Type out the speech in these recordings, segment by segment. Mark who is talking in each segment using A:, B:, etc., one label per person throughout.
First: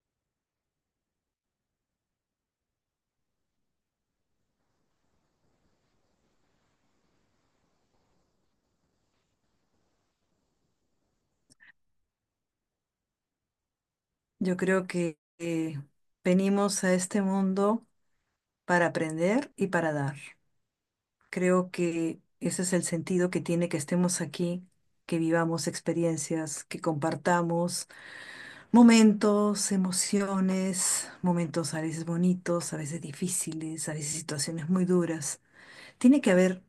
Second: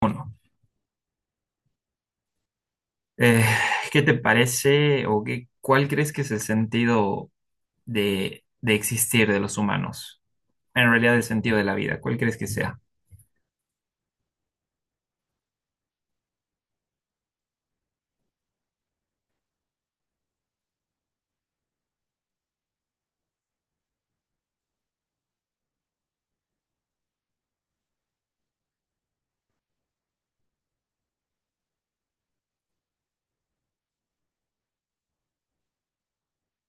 A: Bueno, eh, ¿qué te parece o qué, cuál crees que es el sentido de existir de los humanos? En realidad, el sentido de la vida, ¿cuál crees que sea?
B: Yo creo que venimos a este mundo para aprender y para dar. Creo que ese es el sentido que tiene que estemos aquí, que vivamos experiencias, que compartamos momentos, emociones, momentos a veces bonitos, a veces difíciles, a veces situaciones muy duras. Tiene que haber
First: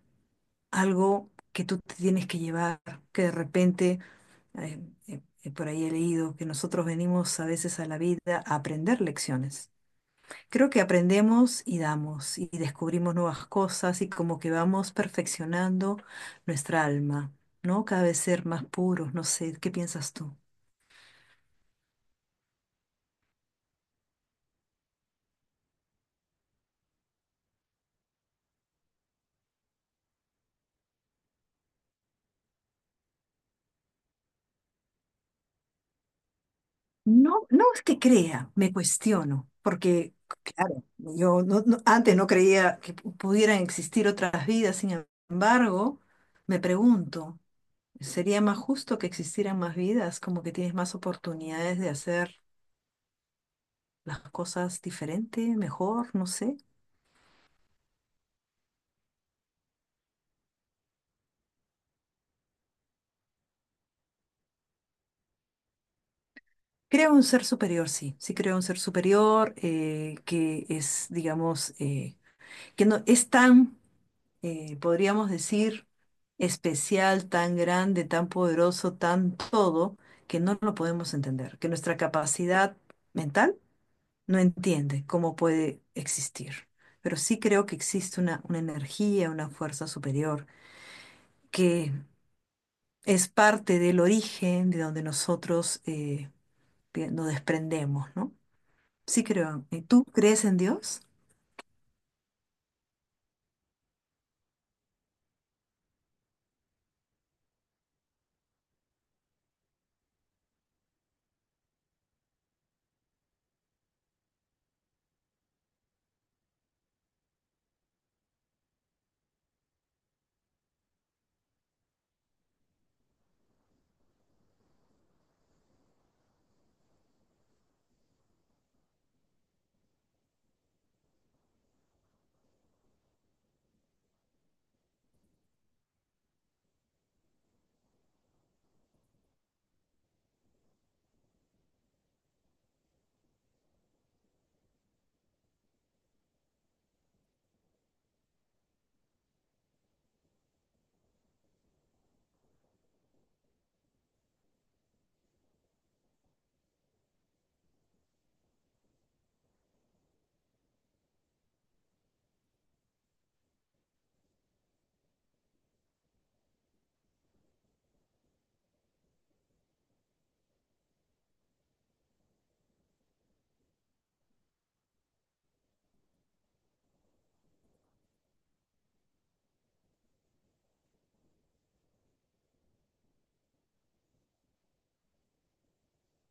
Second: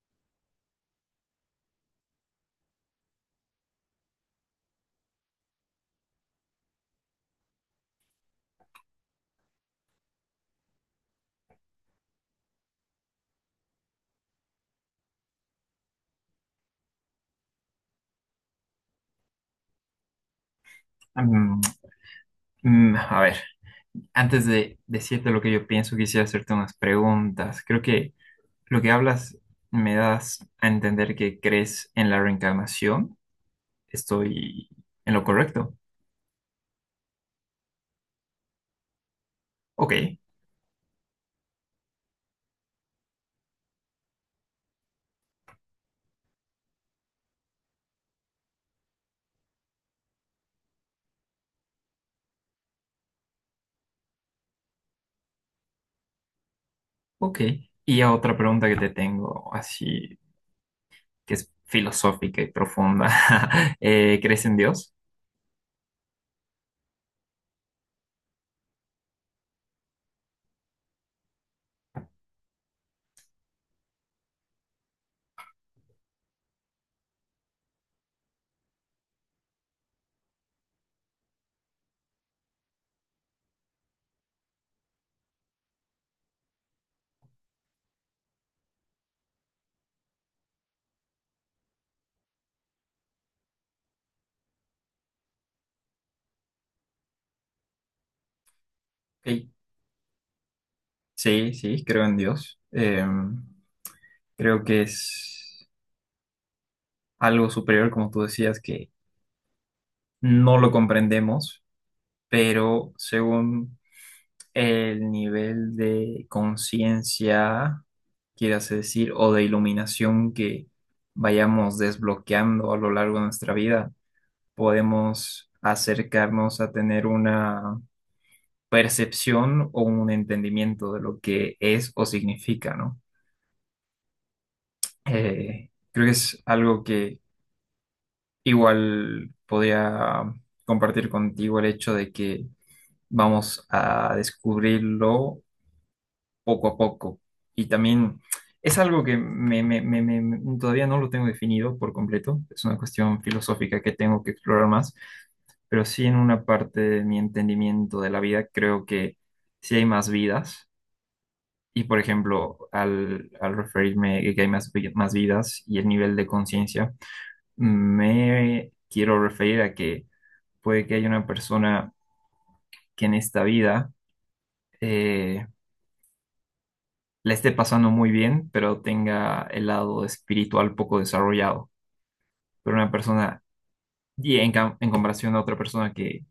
B: algo que tú te tienes que llevar, que de repente, eh, por ahí he leído que nosotros venimos a veces a la vida a aprender lecciones. Creo que aprendemos y damos y descubrimos nuevas cosas y como que vamos perfeccionando nuestra alma, ¿no? Cada vez ser más puros, no sé, ¿qué piensas tú?
A: Mm, a ver, antes de decirte lo que yo pienso, quisiera hacerte unas preguntas. Creo que lo que hablas me das a entender que crees en la reencarnación. ¿Estoy en lo correcto?
B: No, no es que crea, me cuestiono,
A: Ok,
B: porque claro, yo no- no- antes no creía que pudieran existir otras vidas, sin embargo, me pregunto, ¿sería más justo que existieran más vidas? Como que tienes más oportunidades de hacer las cosas diferente, mejor, no sé.
A: ok. Y a otra pregunta que te tengo, así que es filosófica y profunda. ¿Crees en Dios?
B: Creo un ser superior, sí, sí creo un ser superior que es, digamos, que no es tan, podríamos decir, especial, tan grande, tan poderoso, tan todo, que no lo podemos entender, que nuestra capacidad mental no entiende cómo puede existir. Pero sí creo que existe una energía, una fuerza superior, que es parte del origen de donde nosotros nos desprendemos, ¿no? Sí
A: Ok,
B: creo. ¿Y tú crees en Dios?
A: sí, sí, creo en Dios. Creo que es algo superior, como tú decías, que no lo comprendemos, pero según el nivel de conciencia, quieras decir, o de iluminación que vayamos desbloqueando a lo largo de nuestra vida, podemos acercarnos a tener una percepción o un entendimiento de lo que es o significa, ¿no? Creo que es algo que igual podría compartir contigo el hecho de que vamos a descubrirlo poco a poco. Y también es algo que todavía no lo tengo definido por completo. Es una cuestión filosófica que tengo que explorar más, pero sí, en una parte de mi entendimiento de la vida, creo que sí hay más vidas. Y por ejemplo, al, al referirme a que hay más, más vidas y el nivel de conciencia, me quiero referir a que puede que haya una persona que en esta vida eh, la esté pasando muy bien, pero tenga el lado espiritual poco desarrollado. Pero una persona, en comparación a otra persona que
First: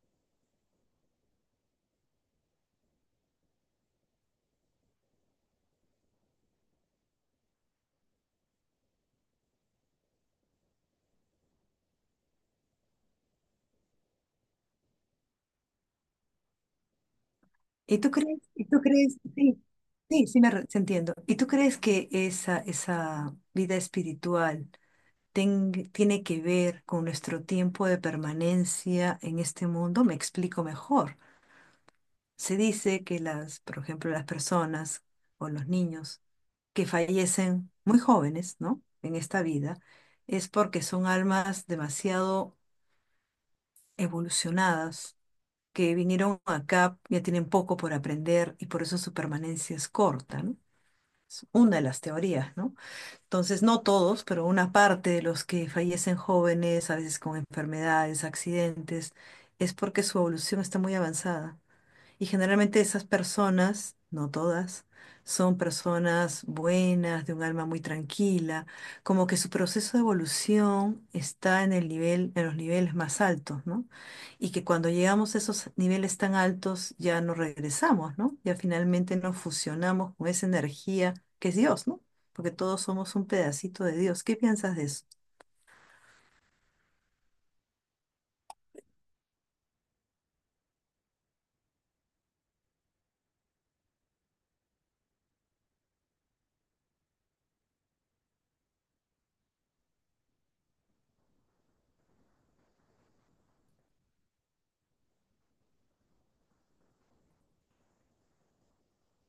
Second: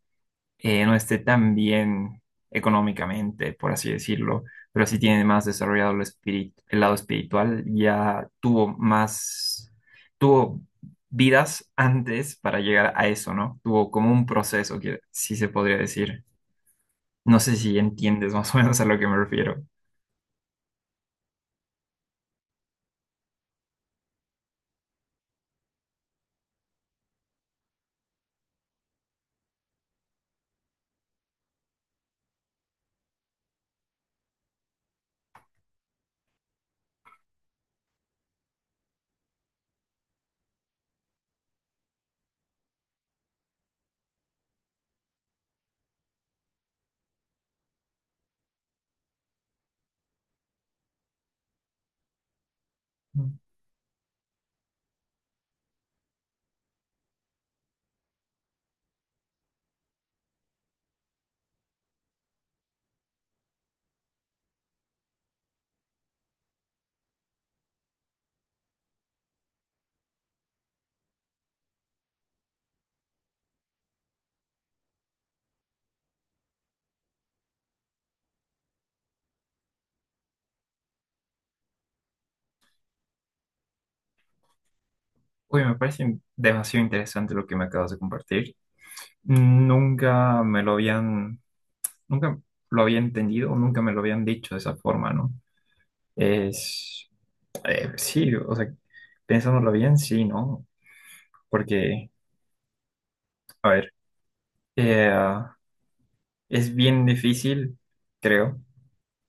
A: no esté tan bien económicamente, por así decirlo, pero sí tiene más desarrollado el espíritu, el lado espiritual, ya tuvo más, tuvo vidas antes para llegar a eso, ¿no? Tuvo como un proceso que sí se podría decir. No sé si entiendes más o
B: ¿Y
A: menos
B: tú
A: a lo que me
B: crees? Sí,
A: refiero.
B: sí, sí entiendo. ¿Y tú crees que esa vida espiritual tiene que ver con nuestro tiempo de permanencia en este mundo? Me explico mejor. Se dice que las, por ejemplo, las personas o los niños que fallecen muy jóvenes, ¿no? En esta vida, es porque son almas demasiado evolucionadas que vinieron acá ya tienen poco por aprender y por eso su permanencia es corta, ¿no? Es una de las teorías, ¿no? Entonces, no todos, pero una parte de los que fallecen jóvenes, a veces con enfermedades, accidentes, es porque su evolución está muy avanzada. Y generalmente esas personas, no todas, son personas buenas, de un alma muy tranquila, como que su proceso de evolución está en el nivel, en los niveles más altos, ¿no? Y que cuando llegamos a esos niveles tan altos ya no regresamos, ¿no? Ya finalmente nos fusionamos con esa energía que es Dios, ¿no? Porque todos somos un pedacito de Dios. ¿Qué piensas de eso?
A: Uy, me parece demasiado interesante lo que me acabas de compartir. Nunca me lo habían, nunca lo había entendido, nunca me lo habían dicho de esa forma, ¿no? Es, sí, o sea, pensándolo bien, sí, ¿no? Porque, a ver, eh, ah, es bien difícil, creo,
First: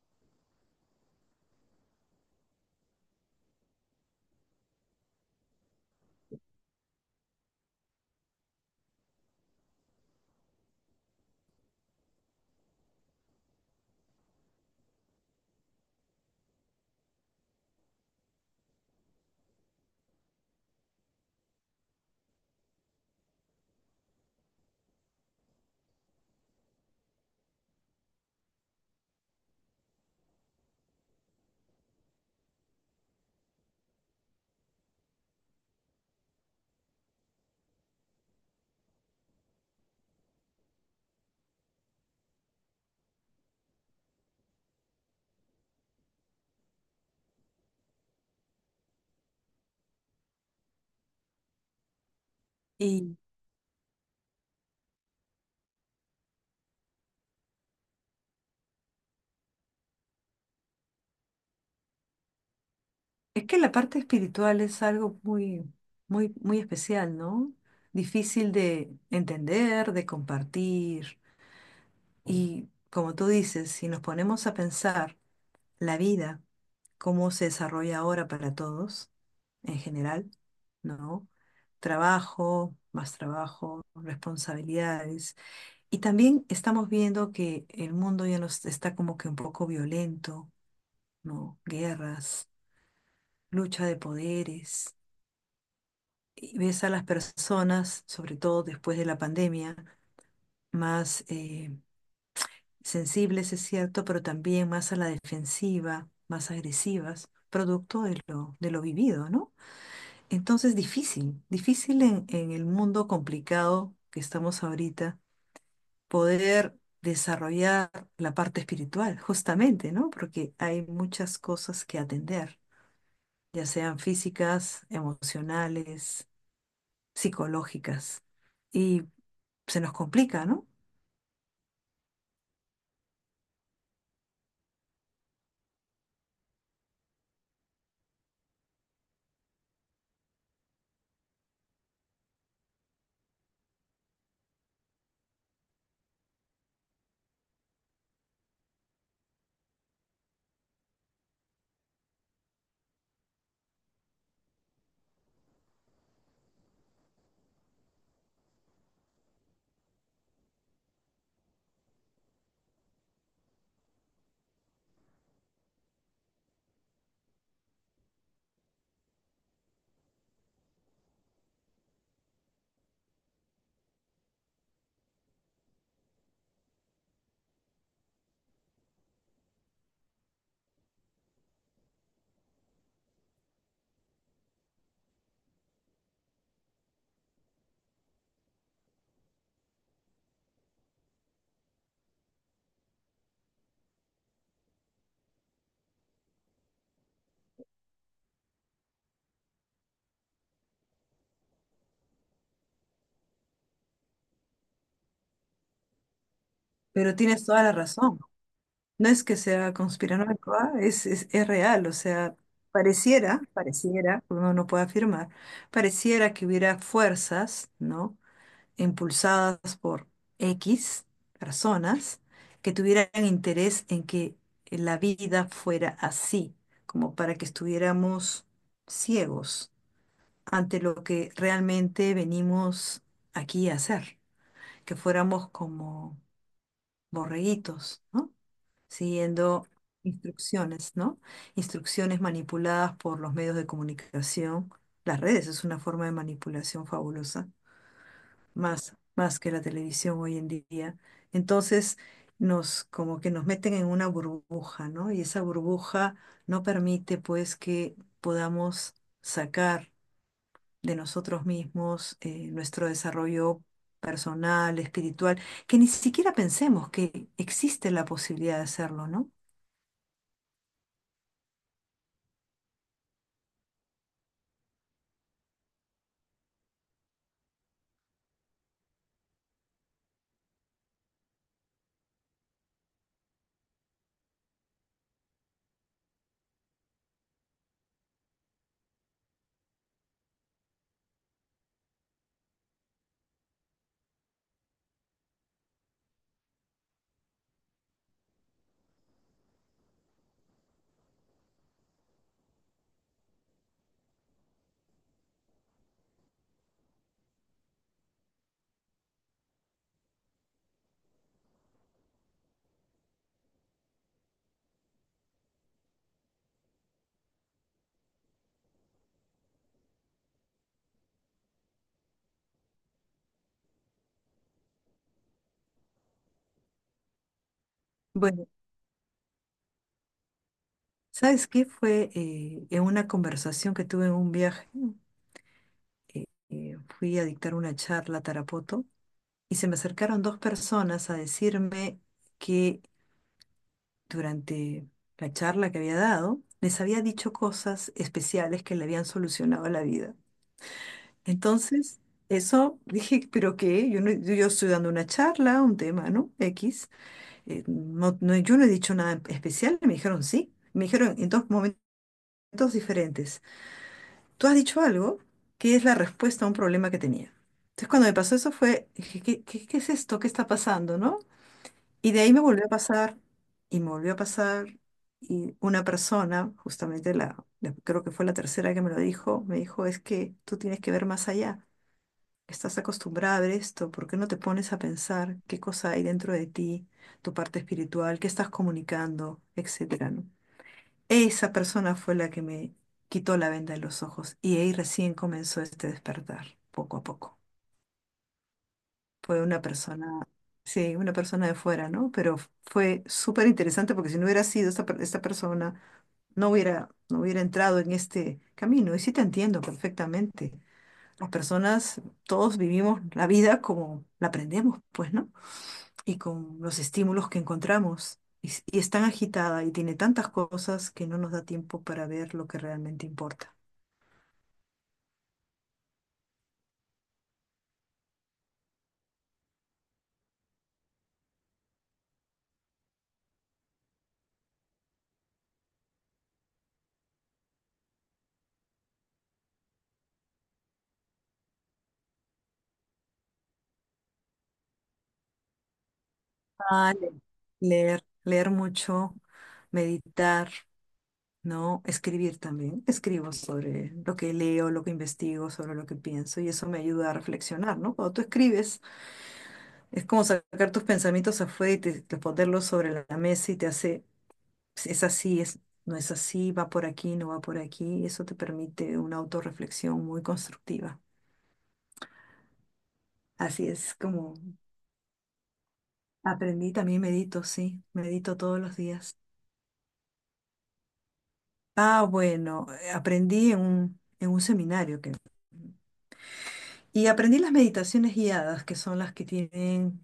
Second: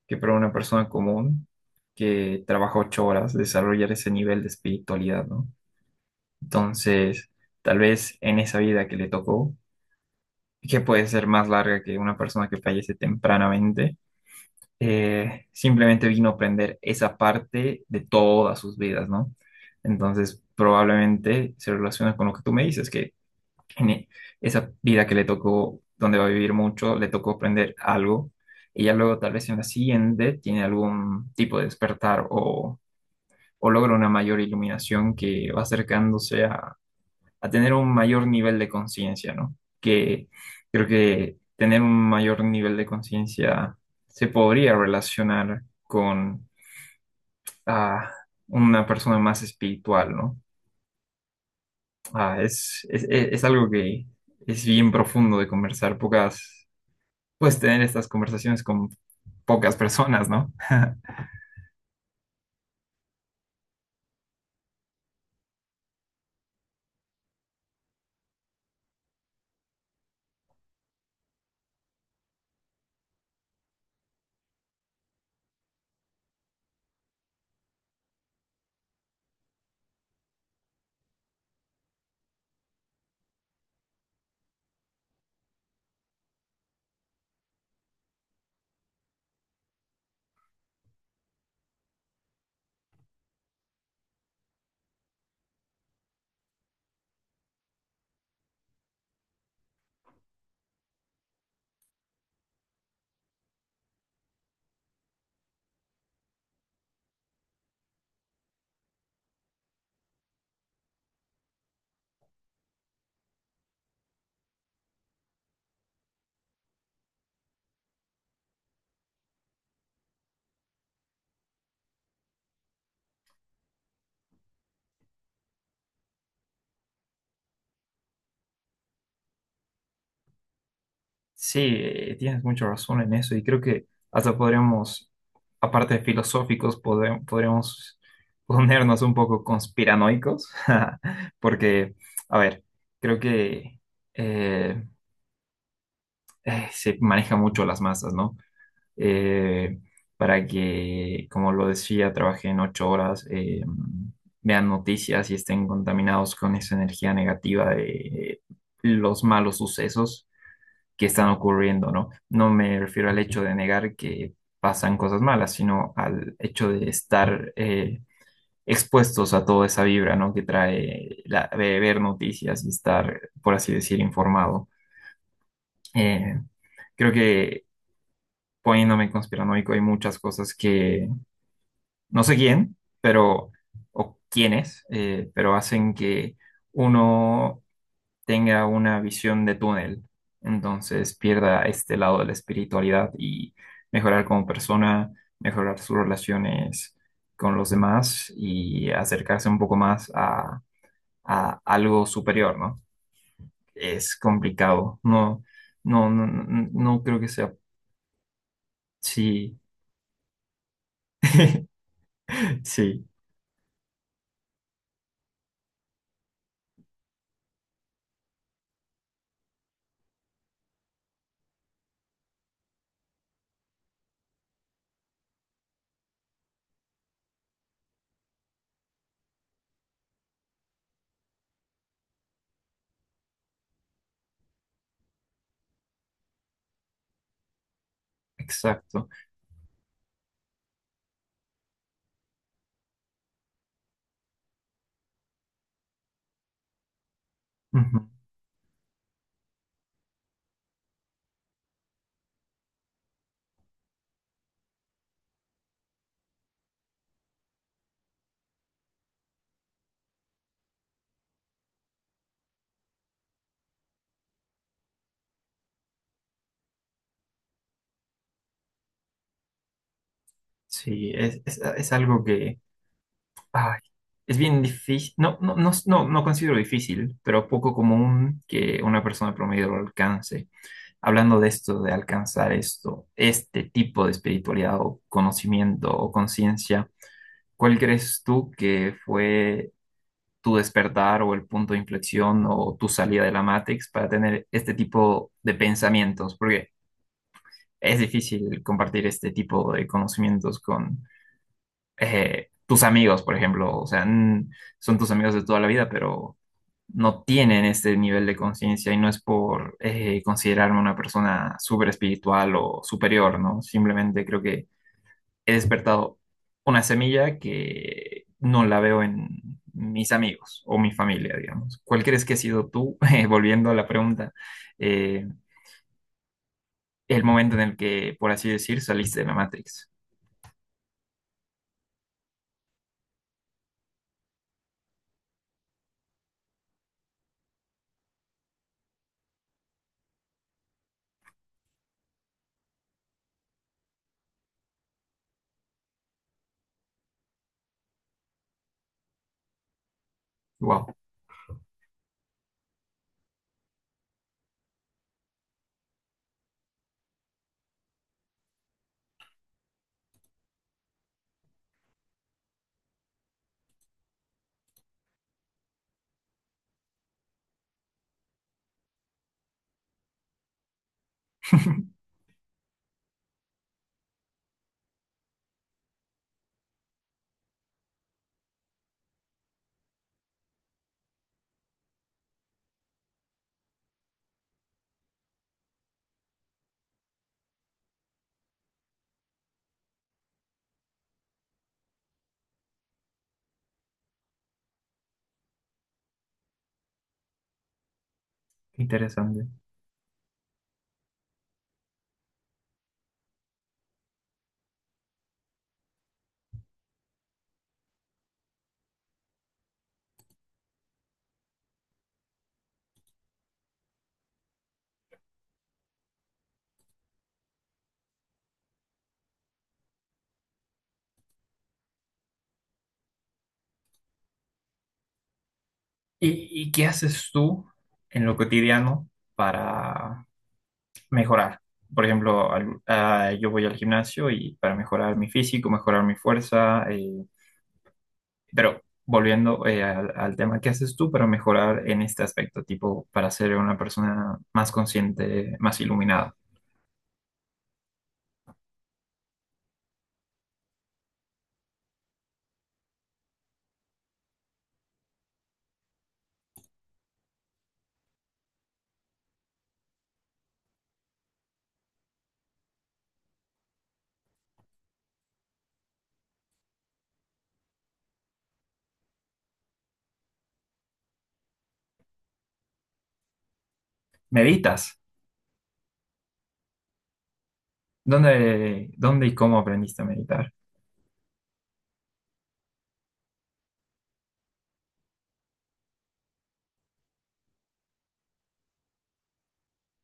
A: que para una persona común que trabaja 8 horas desarrollar ese nivel de espiritualidad, ¿no? Entonces, tal vez en esa vida que le tocó, que puede ser más larga que una persona que fallece tempranamente, simplemente vino a aprender esa parte de todas sus vidas, ¿no? Entonces, probablemente se relaciona con lo que tú me dices, que en e- esa vida que le tocó, donde va a vivir mucho, le tocó aprender algo, y ya luego tal vez en la siguiente tiene algún tipo de despertar o logra una mayor iluminación que va acercándose a tener un mayor nivel de conciencia, ¿no? Que creo que tener un mayor nivel de conciencia se podría relacionar con ah, una persona más espiritual, ¿no? Es algo que es bien profundo de conversar, pocas, puedes tener estas conversaciones con pocas personas, ¿no?
B: Es que la parte espiritual es algo muy, muy, muy especial, ¿no? Difícil de entender, de compartir. Y como tú dices, si nos ponemos a pensar la vida, cómo se desarrolla ahora para todos, en general, ¿no? Trabajo, más trabajo, responsabilidades. Y también estamos viendo que el mundo ya nos está como que un poco violento, ¿no? Guerras, lucha de poderes y ves a las personas, sobre todo después de la pandemia, más sensibles, es cierto, pero también más a la defensiva, más agresivas, producto de de lo vivido, ¿no? Entonces, difícil, difícil en el mundo complicado que estamos ahorita, poder desarrollar la parte espiritual, justamente, ¿no? Porque hay muchas cosas que atender, ya sean físicas, emocionales, psicológicas. Y se nos complica, ¿no?
A: Sí, tienes mucha razón en eso y creo que hasta podríamos, aparte de filosóficos, podríamos ponernos un poco conspiranoicos, porque, a ver, creo que eh, se maneja mucho las masas, ¿no? Eh, para que, como lo decía, trabajen 8 horas, vean noticias y estén contaminados con esa energía negativa de los malos sucesos que están ocurriendo, ¿no? No me refiero al hecho de negar que pasan cosas malas, sino al hecho de estar expuestos a toda esa vibra, ¿no? Que trae la, de ver noticias y estar, por así decir, informado. Eh, Creo que poniéndome conspiranoico hay muchas cosas que no sé quién, pero, o quiénes, pero hacen que uno tenga una visión de túnel, entonces pierda este lado de la espiritualidad y mejorar como persona, mejorar sus relaciones con los demás y acercarse un poco más a algo superior, ¿no? Es complicado, no, no, no, no
B: Pero
A: creo que
B: tienes
A: sea,
B: toda la razón. No es que
A: sí,
B: sea conspiranoico, ¿ah? Es real, o sea,
A: sí,
B: pareciera, pareciera, uno no puede afirmar, pareciera que hubiera fuerzas, ¿no? Impulsadas por X personas que tuvieran interés en que la vida fuera así, como para que estuviéramos ciegos ante lo que realmente venimos aquí a hacer, que fuéramos como borreguitos, ¿no?
A: exacto.
B: Siguiendo instrucciones, ¿no? Instrucciones manipuladas por los medios de comunicación. Las redes es una forma de manipulación fabulosa,
A: Ujú.
B: más que la televisión hoy en día. Entonces, como que nos meten en una burbuja, ¿no? Y esa burbuja no permite, pues, que podamos sacar de nosotros mismos, nuestro desarrollo personal, espiritual, que ni siquiera pensemos que existe la posibilidad de hacerlo, ¿no?
A: Sí, es algo que ay, es bien difícil, no, no, no, no, no considero difícil, pero poco común que una persona promedio lo alcance. Hablando de esto, de alcanzar esto, este tipo de espiritualidad o conocimiento o conciencia, ¿cuál crees tú que fue tu despertar o el punto de inflexión o tu salida de la Matrix para tener este tipo de pensamientos? Porque es difícil compartir este tipo de conocimientos con tus amigos, por ejemplo, o sea, son tus amigos de toda la vida, pero no tienen este nivel de conciencia y no es por considerarme una persona súper espiritual o superior, ¿no? Simplemente creo que he despertado una semilla que no la veo en mis amigos o mi familia, digamos. ¿Cuál crees que ha sido tú, volviendo a la pregunta, eh, el momento en el que, por
B: Bueno,
A: así decir, saliste de la Matrix?
B: ¿sabes qué? Fue en una conversación que tuve en un viaje, fui a dictar una charla a Tarapoto y se me acercaron dos personas a decirme que durante la charla que había dado, les había dicho cosas especiales que le habían solucionado la vida.
A: Wow,
B: Entonces, eso dije, pero qué, yo, yo estoy dando una charla, un tema, ¿no? X. Yo no he dicho nada especial, y me dijeron sí. Me dijeron en dos momentos diferentes. Tú has dicho algo que es la respuesta a un problema que tenía. Entonces, cuando me pasó eso fue, dije, ¿qué, qué, qué es esto? ¿Qué está pasando, no? Y de ahí me volvió a pasar, y me volvió a pasar, y una persona, justamente creo que fue la tercera que me lo dijo, me dijo, es que tú tienes que ver más allá. Estás acostumbrada a ver esto, ¿por qué no te pones a pensar qué cosa hay dentro de ti, tu parte espiritual, qué estás comunicando, etcétera, ¿no? Esa persona fue la que me quitó la venda de los ojos y ahí recién comenzó este despertar, poco a poco. Fue
A: interesante.
B: una persona, sí, una persona de fuera, ¿no? Pero fue súper interesante porque si no hubiera sido esta persona, no hubiera entrado en este camino. Y sí te entiendo perfectamente las personas, todos vivimos la vida como la aprendemos, pues, ¿no? Y con los estímulos que encontramos. Y es tan agitada y tiene tantas cosas que no nos da tiempo para ver lo que realmente importa.
A: Y qué haces tú en lo cotidiano para mejorar? Por ejemplo, yo voy al gimnasio y para mejorar mi físico, mejorar mi fuerza, pero volviendo al tema, ¿qué haces tú para mejorar en este aspecto? Tipo, para ser una persona más consciente, más iluminada.
B: Vale. Leer mucho, meditar, ¿no? Escribir también. Escribo sobre lo que leo, lo que investigo, sobre lo que pienso y eso me ayuda a reflexionar, ¿no? Cuando tú escribes, es como sacar tus pensamientos afuera y te ponerlos sobre la mesa y te hace pues, es así, es, no es así, va por aquí, no va por aquí. Eso te permite una autorreflexión muy constructiva. Así es como
A: ¿Meditas?
B: aprendí, también medito, sí, medito todos los días.
A: Dónde y cómo aprendiste a meditar?
B: Ah, bueno, aprendí en un seminario que… Y aprendí las meditaciones guiadas, que son las que tienen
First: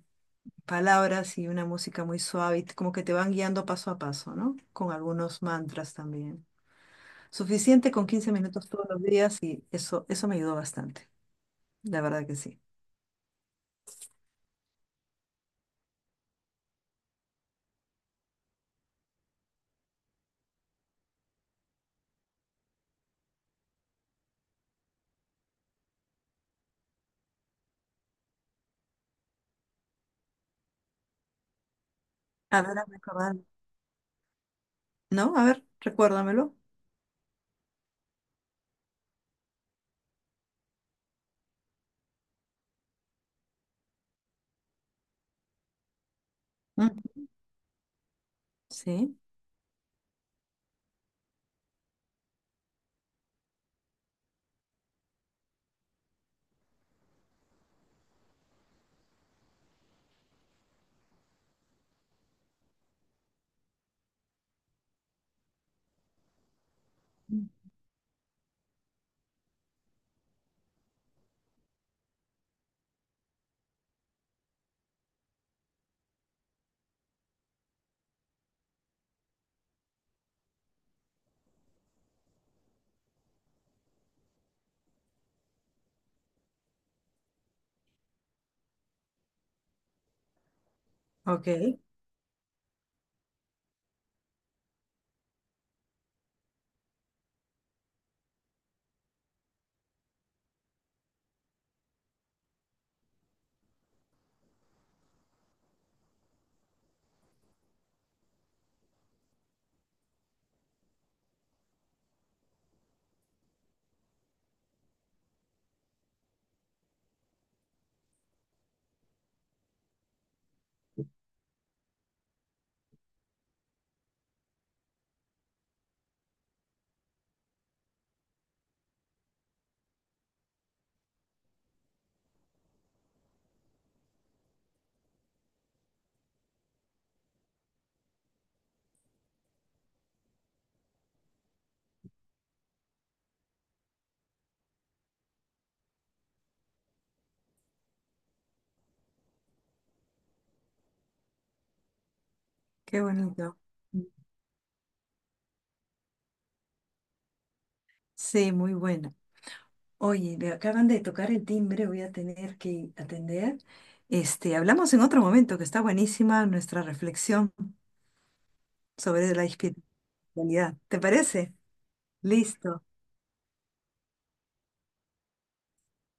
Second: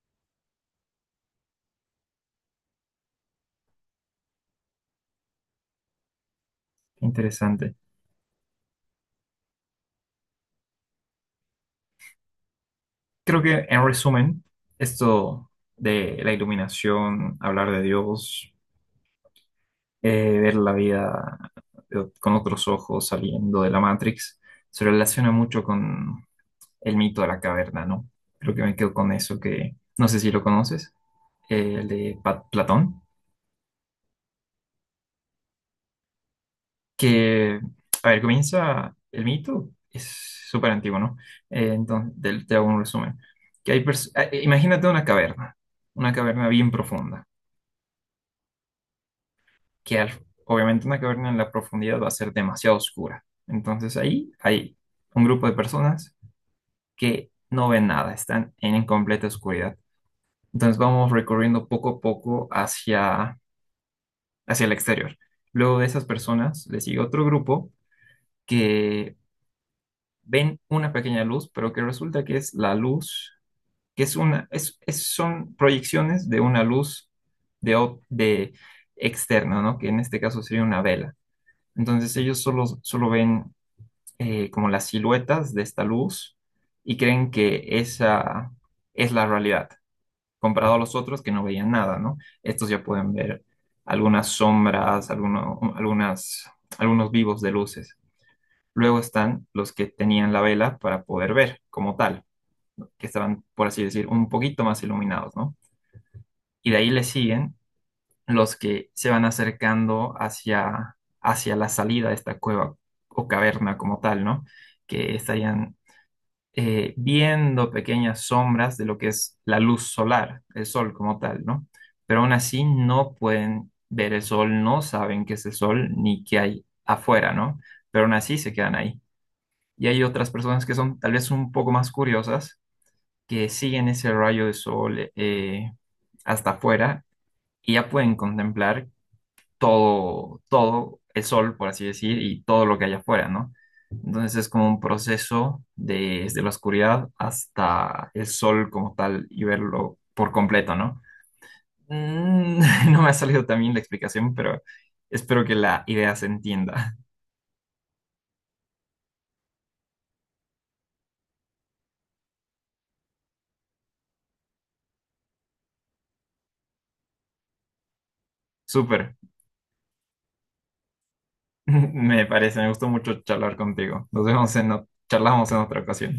B: palabras y una música muy suave, y como que te van guiando paso a paso, ¿no? Con algunos mantras también.
A: Qué interesante.
B: Suficiente con 15 minutos todos los días y eso me ayudó bastante, la verdad que sí.
A: Creo que en resumen, esto de la iluminación, hablar de Dios ver la vida con otros ojos saliendo de la Matrix, se relaciona mucho con el mito de la caverna, ¿no? Creo que me quedo con eso. Que no sé si lo conoces, el de
B: A ver, hazme
A: Platón,
B: acordar. No, a ver, recuérdamelo.
A: que, a ver, comienza el mito, es súper antiguo, ¿no? Entonces, te hago un resumen. Que hay imagínate una caverna bien
B: Mm,
A: profunda,
B: sí.
A: que obviamente una caverna en la profundidad va a ser demasiado oscura. Entonces ahí hay un grupo de personas que no ven nada, están en completa oscuridad. Entonces vamos recorriendo poco a poco hacia el exterior. Luego de esas personas le sigue otro
B: Mm.
A: grupo que ven una pequeña luz, pero que resulta que es la luz, que es son proyecciones de una luz de externa, ¿no? Que en este caso sería una vela. Entonces ellos solo ven como las siluetas de esta luz y creen que esa es la realidad, comparado a los otros que no
B: Ok,
A: veían nada, ¿no? Estos ya pueden ver algunas sombras, algunos vivos de luces. Luego están los que tenían la vela para poder ver como tal, que estaban, por así decir, un poquito más iluminados, ¿no? Y de ahí le siguen los que se van acercando hacia la salida de esta cueva o caverna como tal, ¿no? Que estarían viendo pequeñas sombras de lo que es la luz solar, el sol como tal, ¿no? Pero aún así no pueden ver el sol, no saben qué es el sol ni qué hay afuera, ¿no? Pero aún así se quedan ahí. Y hay otras personas que son tal vez un poco más curiosas, que siguen ese rayo de sol hasta afuera y ya pueden contemplar todo el sol, por así decir, y todo lo que hay afuera, ¿no? Entonces es como un proceso desde la oscuridad hasta el sol como tal y verlo por completo, ¿no? Mm,
B: qué
A: no me ha salido
B: bonito.
A: también la
B: Mm.
A: explicación, pero espero que la idea se entienda.
B: Sí, muy buena. Oye, me acaban de tocar el timbre, voy a tener que atender. Este, hablamos en otro momento, que está buenísima nuestra reflexión
A: Súper,
B: sobre la espiritualidad. ¿Te parece?
A: me parece, me
B: Listo.
A: gustó mucho charlar contigo. Nos vemos charlamos en otra ocasión.